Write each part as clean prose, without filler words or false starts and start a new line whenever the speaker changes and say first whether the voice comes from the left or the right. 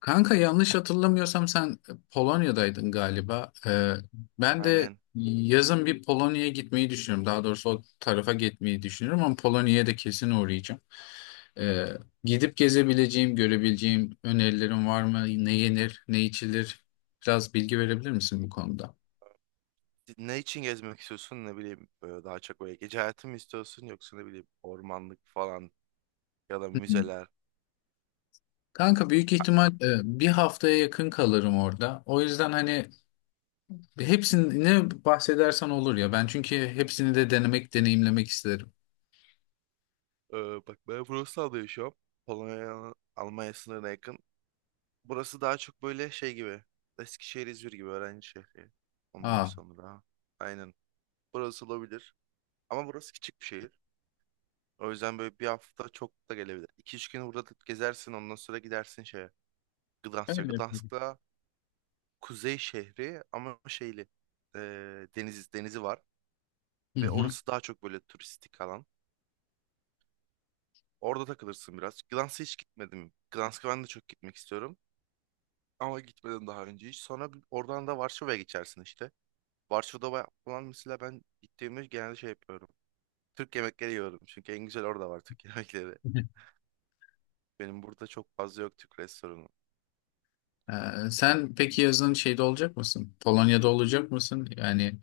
left: Kanka yanlış hatırlamıyorsam sen Polonya'daydın galiba. Ben de
right: Aynen.
left: yazın bir Polonya'ya gitmeyi düşünüyorum. Daha doğrusu o tarafa gitmeyi düşünüyorum ama Polonya'ya da kesin uğrayacağım. Ee, gidip gezebileceğim, görebileceğim önerilerin var mı? Ne yenir, ne içilir? Biraz bilgi verebilir misin bu konuda?
right: Ne için gezmek istiyorsun? Ne bileyim böyle daha çok böyle gece hayatı mı istiyorsun yoksa ne bileyim ormanlık falan ya da
left: Hı hı.
right: müzeler.
left: Kanka büyük ihtimal bir haftaya yakın kalırım orada. O yüzden hani hepsini bahsedersen olur ya. Ben çünkü hepsini de denemek, deneyimlemek isterim.
right: Ee, bak ben Wrocław'da yaşıyorum. Polonya Almanya sınırına yakın. Burası daha çok böyle şey gibi. Eskişehir İzmir gibi öğrenci şehri. Ondan
left: Aa,
right: sonra aynen. Burası olabilir. Ama burası küçük bir şehir. O yüzden böyle bir hafta çok da gelebilir. 2 üç gün burada gezersin ondan sonra gidersin şeye. Gdansk'a.
left: öyle yapalım.
right: Gdansk'ta kuzey şehri ama şeyli e, denizi var
left: Hı
right: ve
left: hı.
right: orası daha çok böyle turistik alan. Orada takılırsın biraz. Gdansk'a hiç gitmedim. Gdansk'a ben de çok gitmek istiyorum ama gitmedim daha önce hiç. Sonra oradan da Varşova'ya geçersin işte. Varşova'da falan mesela ben gittiğimde genelde şey yapıyorum. Türk yemekleri yiyorum çünkü en güzel orada var Türk yemekleri. Benim burada çok fazla yok Türk restoranı.
left: Sen peki yazın şeyde olacak mısın? Polonya'da olacak mısın? Yani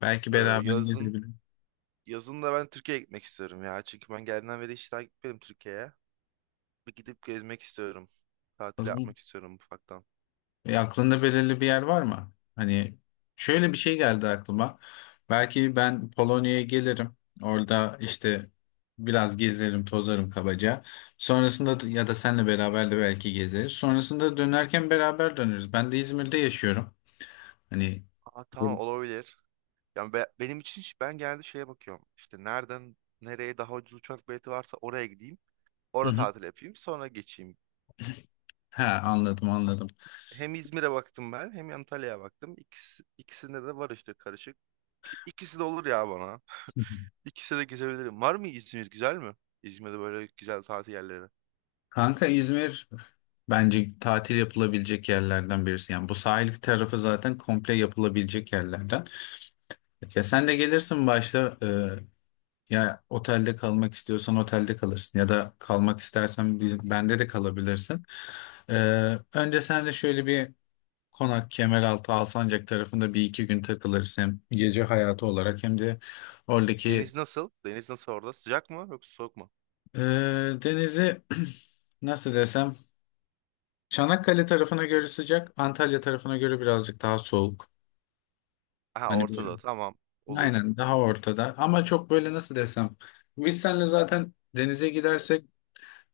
left: belki
right: Ee,
left: beraber
right: yazın
left: gidebiliriz.
right: yazın da ben Türkiye'ye gitmek istiyorum ya. Çünkü ben geldiğimden beri hiç daha gitmedim Türkiye'ye. Bir gidip gezmek istiyorum.
left: O
right: Tatil
left: zaman-
right: yapmak istiyorum ufaktan.
left: Aklında belirli bir yer var mı? Hani şöyle bir şey geldi aklıma. Belki ben Polonya'ya gelirim. Orada işte biraz gezerim, tozarım kabaca. Sonrasında ya da senle beraber de belki gezeriz. Sonrasında dönerken beraber döneriz. Ben de İzmir'de yaşıyorum. Hani.
right: Aa, tamam olabilir. Yani benim için ben genelde şeye bakıyorum. İşte nereden nereye daha ucuz uçak bileti varsa oraya gideyim.
left: Hı
right: Orada
left: hı.
right: tatil yapayım. Sonra geçeyim.
left: Ha, anladım anladım.
right: Hem İzmir'e baktım ben hem Antalya'ya baktım. İkisi, ikisinde de var işte karışık. İkisi de olur ya bana. İkisi de gezebilirim. Var mı İzmir güzel mi? İzmir'de böyle güzel tatil yerleri.
left: Kanka İzmir bence tatil yapılabilecek yerlerden birisi. Yani bu sahil tarafı zaten komple yapılabilecek yerlerden. Ya sen de gelirsin başta, ya otelde kalmak istiyorsan otelde kalırsın ya da kalmak istersen bizim, bende de kalabilirsin. E, önce sen de şöyle bir Konak, Kemeraltı, Alsancak tarafında bir iki gün takılırsın. Hem gece hayatı olarak hem de oradaki
right: Deniz nasıl? Deniz nasıl orada? Sıcak mı yoksa soğuk mu?
left: e, denizi nasıl desem, Çanakkale tarafına göre sıcak, Antalya tarafına göre birazcık daha soğuk.
right: Aha
left: Hani böyle.
right: ortada tamam olur.
left: Aynen, daha ortada. Ama çok böyle nasıl desem. Biz seninle zaten denize gidersek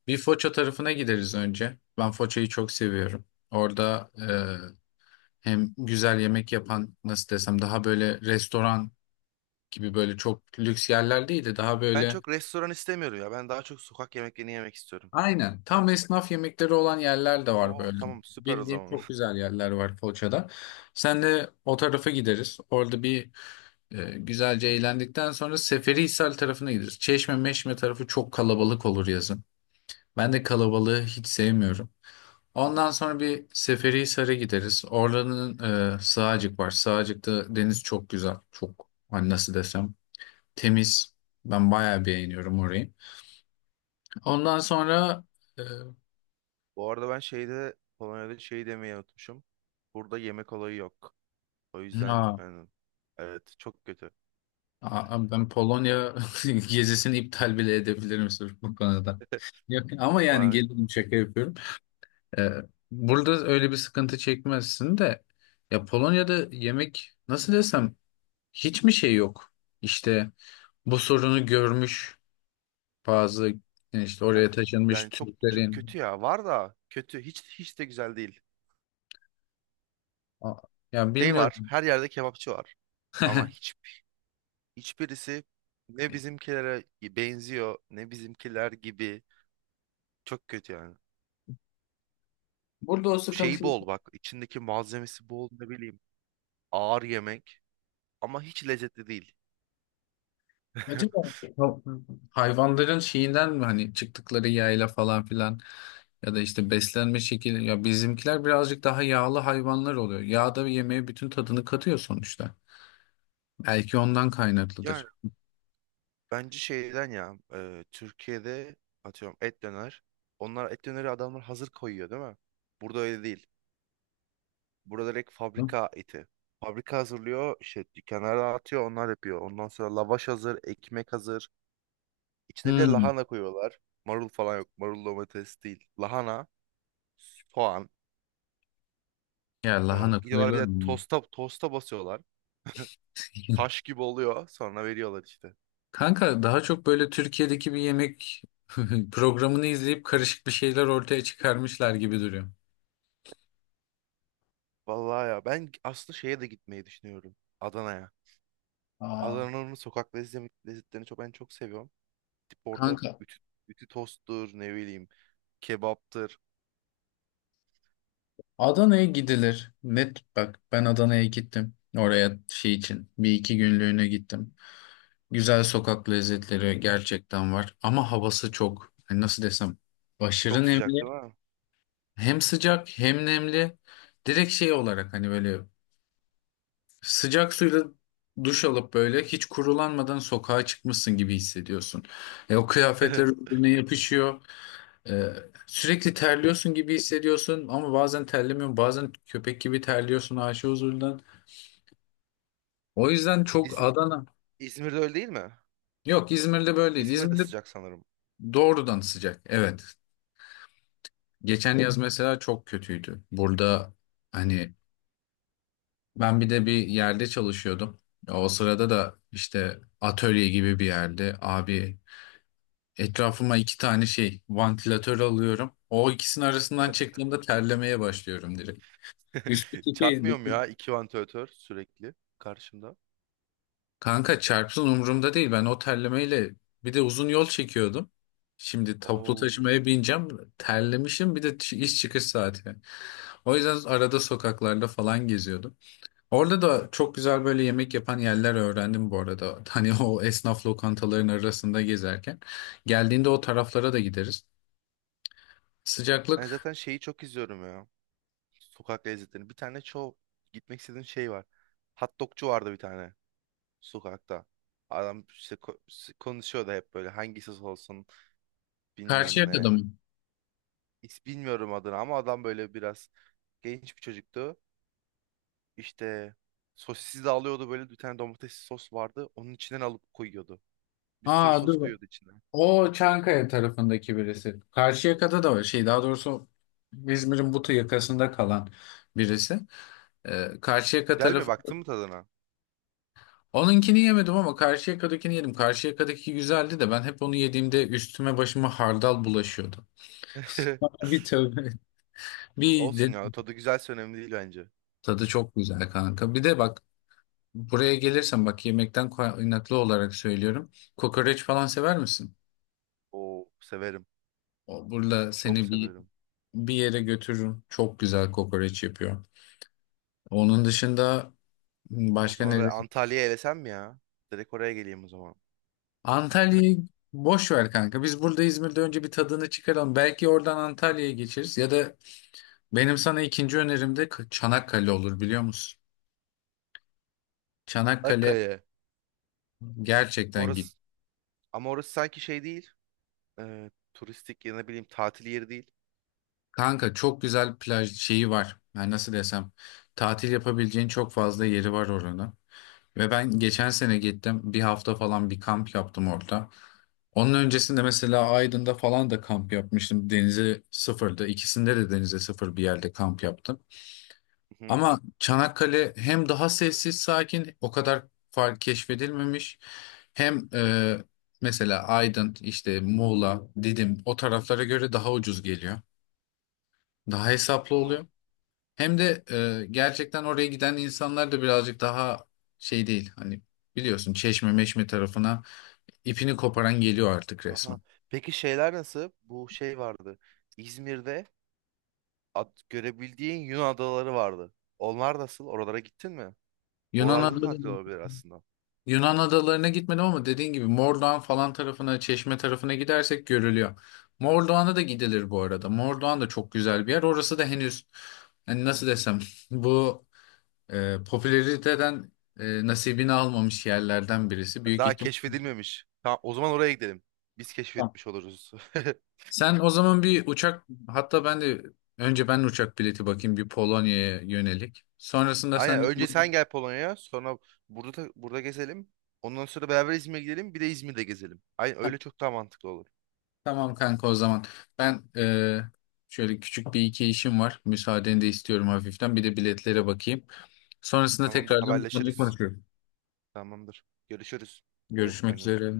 left: bir Foça tarafına gideriz önce. Ben Foça'yı çok seviyorum. Orada hem güzel yemek yapan, nasıl desem, daha böyle restoran gibi böyle çok lüks yerler değil de daha
right: Ben
left: böyle
right: çok restoran istemiyorum ya. Ben daha çok sokak yemeklerini yemek istiyorum.
left: aynen
right: Ben...
left: tam esnaf yemekleri olan yerler de var
right: Oo
left: böyle.
right: tamam süper o
left: Bildiğim
right: zaman.
left: çok güzel yerler var Foça'da. Sen de o tarafa gideriz. Orada bir güzelce eğlendikten sonra Seferihisar tarafına gideriz. Çeşme Meşme tarafı çok kalabalık olur yazın. Ben de kalabalığı hiç sevmiyorum. Ondan sonra bir Seferihisar'a gideriz. Oranın Sığacık var. Sığacık'ta deniz çok güzel. Çok hani nasıl desem temiz. Ben bayağı beğeniyorum orayı. Ondan sonra e,
right: Bu arada ben Polonya'da şey demeyi unutmuşum. Burada yemek olayı yok. O yüzden
left: ha,
right: yani evet çok kötü.
left: ben Polonya gezisini iptal bile edebilirim sırf bu konuda. Yok, ama yani
right: Vay,
left: gelin şaka yapıyorum. Ee, burada öyle bir sıkıntı çekmezsin de ya Polonya'da yemek nasıl desem hiç mi şey yok? İşte bu sorunu görmüş bazı yani işte
right: eh,
left: oraya taşınmış
right: yani çok, çok kötü
left: Türklerin.
right: ya. Var da kötü. Hiç hiç de güzel değil.
left: A- ya
right: Şey
left: bilmiyorum.
right: var. Her yerde kebapçı var. Ama hiçbirisi ne bizimkilere benziyor ne bizimkiler gibi. Çok kötü yani.
left: Burada o
right: Şey
left: sıkıntı
right: bol bak içindeki malzemesi bol ne bileyim. Ağır yemek ama hiç lezzetli değil.
left: acaba hayvanların şeyinden mi, hani çıktıkları yayla falan filan, ya da işte beslenme şekli, ya bizimkiler birazcık daha yağlı hayvanlar oluyor. Yağ da yemeğe bütün tadını katıyor sonuçta. Belki ondan
right: Yani
left: kaynaklıdır.
right: bence şeyden ya Türkiye'de atıyorum et döner. Onlar et döneri adamlar hazır koyuyor değil mi? Burada öyle değil. Burada direkt
left: Hı?
right: fabrika eti. Fabrika hazırlıyor işte dükkanlara atıyor onlar yapıyor. Ondan sonra lavaş hazır, ekmek hazır. İçine bir de
left: Hmm.
right: lahana koyuyorlar. Marul falan yok. Marul domates değil. Lahana, soğan.
left: Ya
right: Sonra
left: lahana
right: gidiyorlar bir
left: koyulur
right: de
left: mu?
right: tosta, tosta basıyorlar. Taş gibi oluyor. Sonra veriyorlar işte.
left: Kanka daha çok böyle Türkiye'deki bir yemek programını izleyip karışık bir şeyler ortaya çıkarmışlar gibi duruyor.
right: Vallahi ya ben aslında şeye de gitmeyi düşünüyorum. Adana'ya.
left: Aa,
right: Adana'nın sokak lezzetlerini çok ben çok seviyorum. Tip orada
left: kanka
right: ütü tosttur, ne bileyim, kebaptır.
left: Adana'ya gidilir. Net, bak ben Adana'ya gittim. Oraya şey için bir iki günlüğüne gittim. Güzel sokak lezzetleri gerçekten var ama havası çok. Hani nasıl desem aşırı
right: Çok sıcak
left: nemli.
right: değil mi?
left: Hem sıcak hem nemli. Direkt şey olarak hani böyle sıcak suyla duş alıp böyle hiç kurulanmadan sokağa çıkmışsın gibi hissediyorsun. O kıyafetler birbirine yapışıyor. E, sürekli terliyorsun gibi hissediyorsun ama bazen terlemiyorsun. Bazen köpek gibi terliyorsun aşı huzurundan. O yüzden çok
right: İzm-
left: Adana.
right: İzmir'de öyle değil mi?
left: Yok, İzmir'de böyle değil.
right: İzmir'de
left: İzmir'de
right: sıcak sanırım.
left: doğrudan sıcak. Evet. Geçen yaz mesela çok kötüydü. Burada hani ben bir de bir yerde çalışıyordum. O sırada da işte atölye gibi bir yerde, abi, etrafıma iki tane şey, vantilatör alıyorum. O ikisinin arasından çıktığımda terlemeye başlıyorum direkt. Üstteki şey.
right: Çarpmıyor mu ya iki vantilatör sürekli karşımda.
left: Kanka çarpsın, umurumda değil. Ben o terlemeyle bir de uzun yol çekiyordum. Şimdi toplu
right: Oo.
left: taşımaya bineceğim. Terlemişim, bir de iş çıkış saati. O yüzden arada sokaklarda falan geziyordum. Orada da çok güzel böyle yemek yapan yerler öğrendim bu arada. Hani o esnaf lokantaların arasında gezerken. Geldiğinde o taraflara da gideriz.
right: Ben
left: Sıcaklık.
right: zaten şeyi çok izliyorum ya. Sokak lezzetlerini. Bir tane çok gitmek istediğim şey var. Hot dogcu vardı bir tane. Sokakta. Adam işte konuşuyor da hep böyle hangisi olsun bilmem ne.
left: Karşıyaka'da mı?
right: Hiç bilmiyorum adını ama adam böyle biraz genç bir çocuktu. İşte sosisi de alıyordu böyle bir tane domates sos vardı. Onun içinden alıp koyuyordu. Bir sürü
left: Aa,
right: sos
left: dur.
right: koyuyordu içine.
left: O Çankaya tarafındaki birisi. Karşıyaka'da da var. Şey, daha doğrusu İzmir'in Butu yakasında kalan birisi. Karşıyaka
right: Güzel mi?
left: tarafı.
right: Baktın mı tadına?
left: Onunkini yemedim ama Karşıyaka'dakini yedim. Karşıyaka'daki güzeldi de ben hep onu yediğimde üstüme başıma hardal bulaşıyordu. Bir tövbe. Bir
right: Olsun
left: de
right: ya tadı güzelse önemli değil bence.
left: tadı çok güzel, kanka. Bir de bak, buraya gelirsen bak, yemekten kaynaklı olarak söylüyorum. Kokoreç falan sever misin?
right: Oo severim.
left: O, burada
right: Çok
left: seni bir
right: severim.
left: bir yere götürürüm. Çok güzel kokoreç yapıyor. Onun dışında
right: O
left: başka
right: zaman ben
left: neresi?
right: Antalya'ya elesem mi ya? Direkt oraya geleyim o zaman.
left: Antalya'yı boş ver kanka. Biz burada İzmir'de önce bir tadını çıkaralım. Belki oradan Antalya'ya geçeriz. Ya da benim sana ikinci önerim de Çanakkale olur, biliyor musun? Çanakkale,
right: Akkaya.
left: gerçekten git.
right: Orası ama orası sanki şey değil. Turistik ya ne bileyim tatil yeri değil.
left: Kanka çok güzel plaj şeyi var. Yani nasıl desem, tatil yapabileceğin çok fazla yeri var orada. Ve ben geçen sene gittim. Bir hafta falan bir kamp yaptım orada. Onun öncesinde mesela Aydın'da falan da kamp yapmıştım. Denize sıfırdı. İkisinde de denize sıfır bir yerde kamp yaptım.
right: Hı hı.
left: Ama Çanakkale hem daha sessiz sakin, o kadar fark keşfedilmemiş. Hem mesela Aydın işte, Muğla, Didim o taraflara göre daha ucuz geliyor. Daha hesaplı
right: Aa,
left: oluyor. Hem de gerçekten oraya giden insanlar da birazcık daha şey değil. Hani biliyorsun Çeşme Meşme tarafına ipini koparan geliyor artık
right: aha.
left: resmen.
right: Peki şeyler nasıl? Bu şey vardı. İzmir'de görebildiğin Yunan adaları vardı. Onlar nasıl? Oralara gittin mi?
left: Yunan
right: Oralarda da tatil
left: adalarına,
right: olabilir aslında.
left: Yunan adalarına gitmedim ama dediğin gibi Mordoğan falan tarafına, Çeşme tarafına gidersek görülüyor. Mordoğan'a da gidilir bu arada. Mordoğan da çok güzel bir yer. Orası da henüz hani nasıl desem bu popülariteden nasibini almamış yerlerden birisi. Büyük
right: Daha
left: ihtimal.
right: keşfedilmemiş. Tamam, o zaman oraya gidelim. Biz keşfetmiş oluruz.
left: Sen o zaman bir uçak, hatta ben de önce ben uçak bileti bakayım bir Polonya'ya yönelik. Sonrasında sen
right: Aynen.
left: de.
right: Önce sen gel Polonya'ya, sonra burada burada gezelim. Ondan sonra beraber İzmir'e gidelim, bir de İzmir'de gezelim. Aynen öyle çok daha mantıklı olur.
left: Tamam kanka, o zaman. Ben şöyle küçük bir iki işim var. Müsaadeni de istiyorum hafiften. Bir de biletlere bakayım. Sonrasında
right: Tamamdır,
left: tekrardan bu konuyu
right: haberleşiriz.
left: konuşuyorum.
right: Tamamdır. Görüşürüz. Dikkat et
left: Görüşmek
right: kendine.
left: üzere.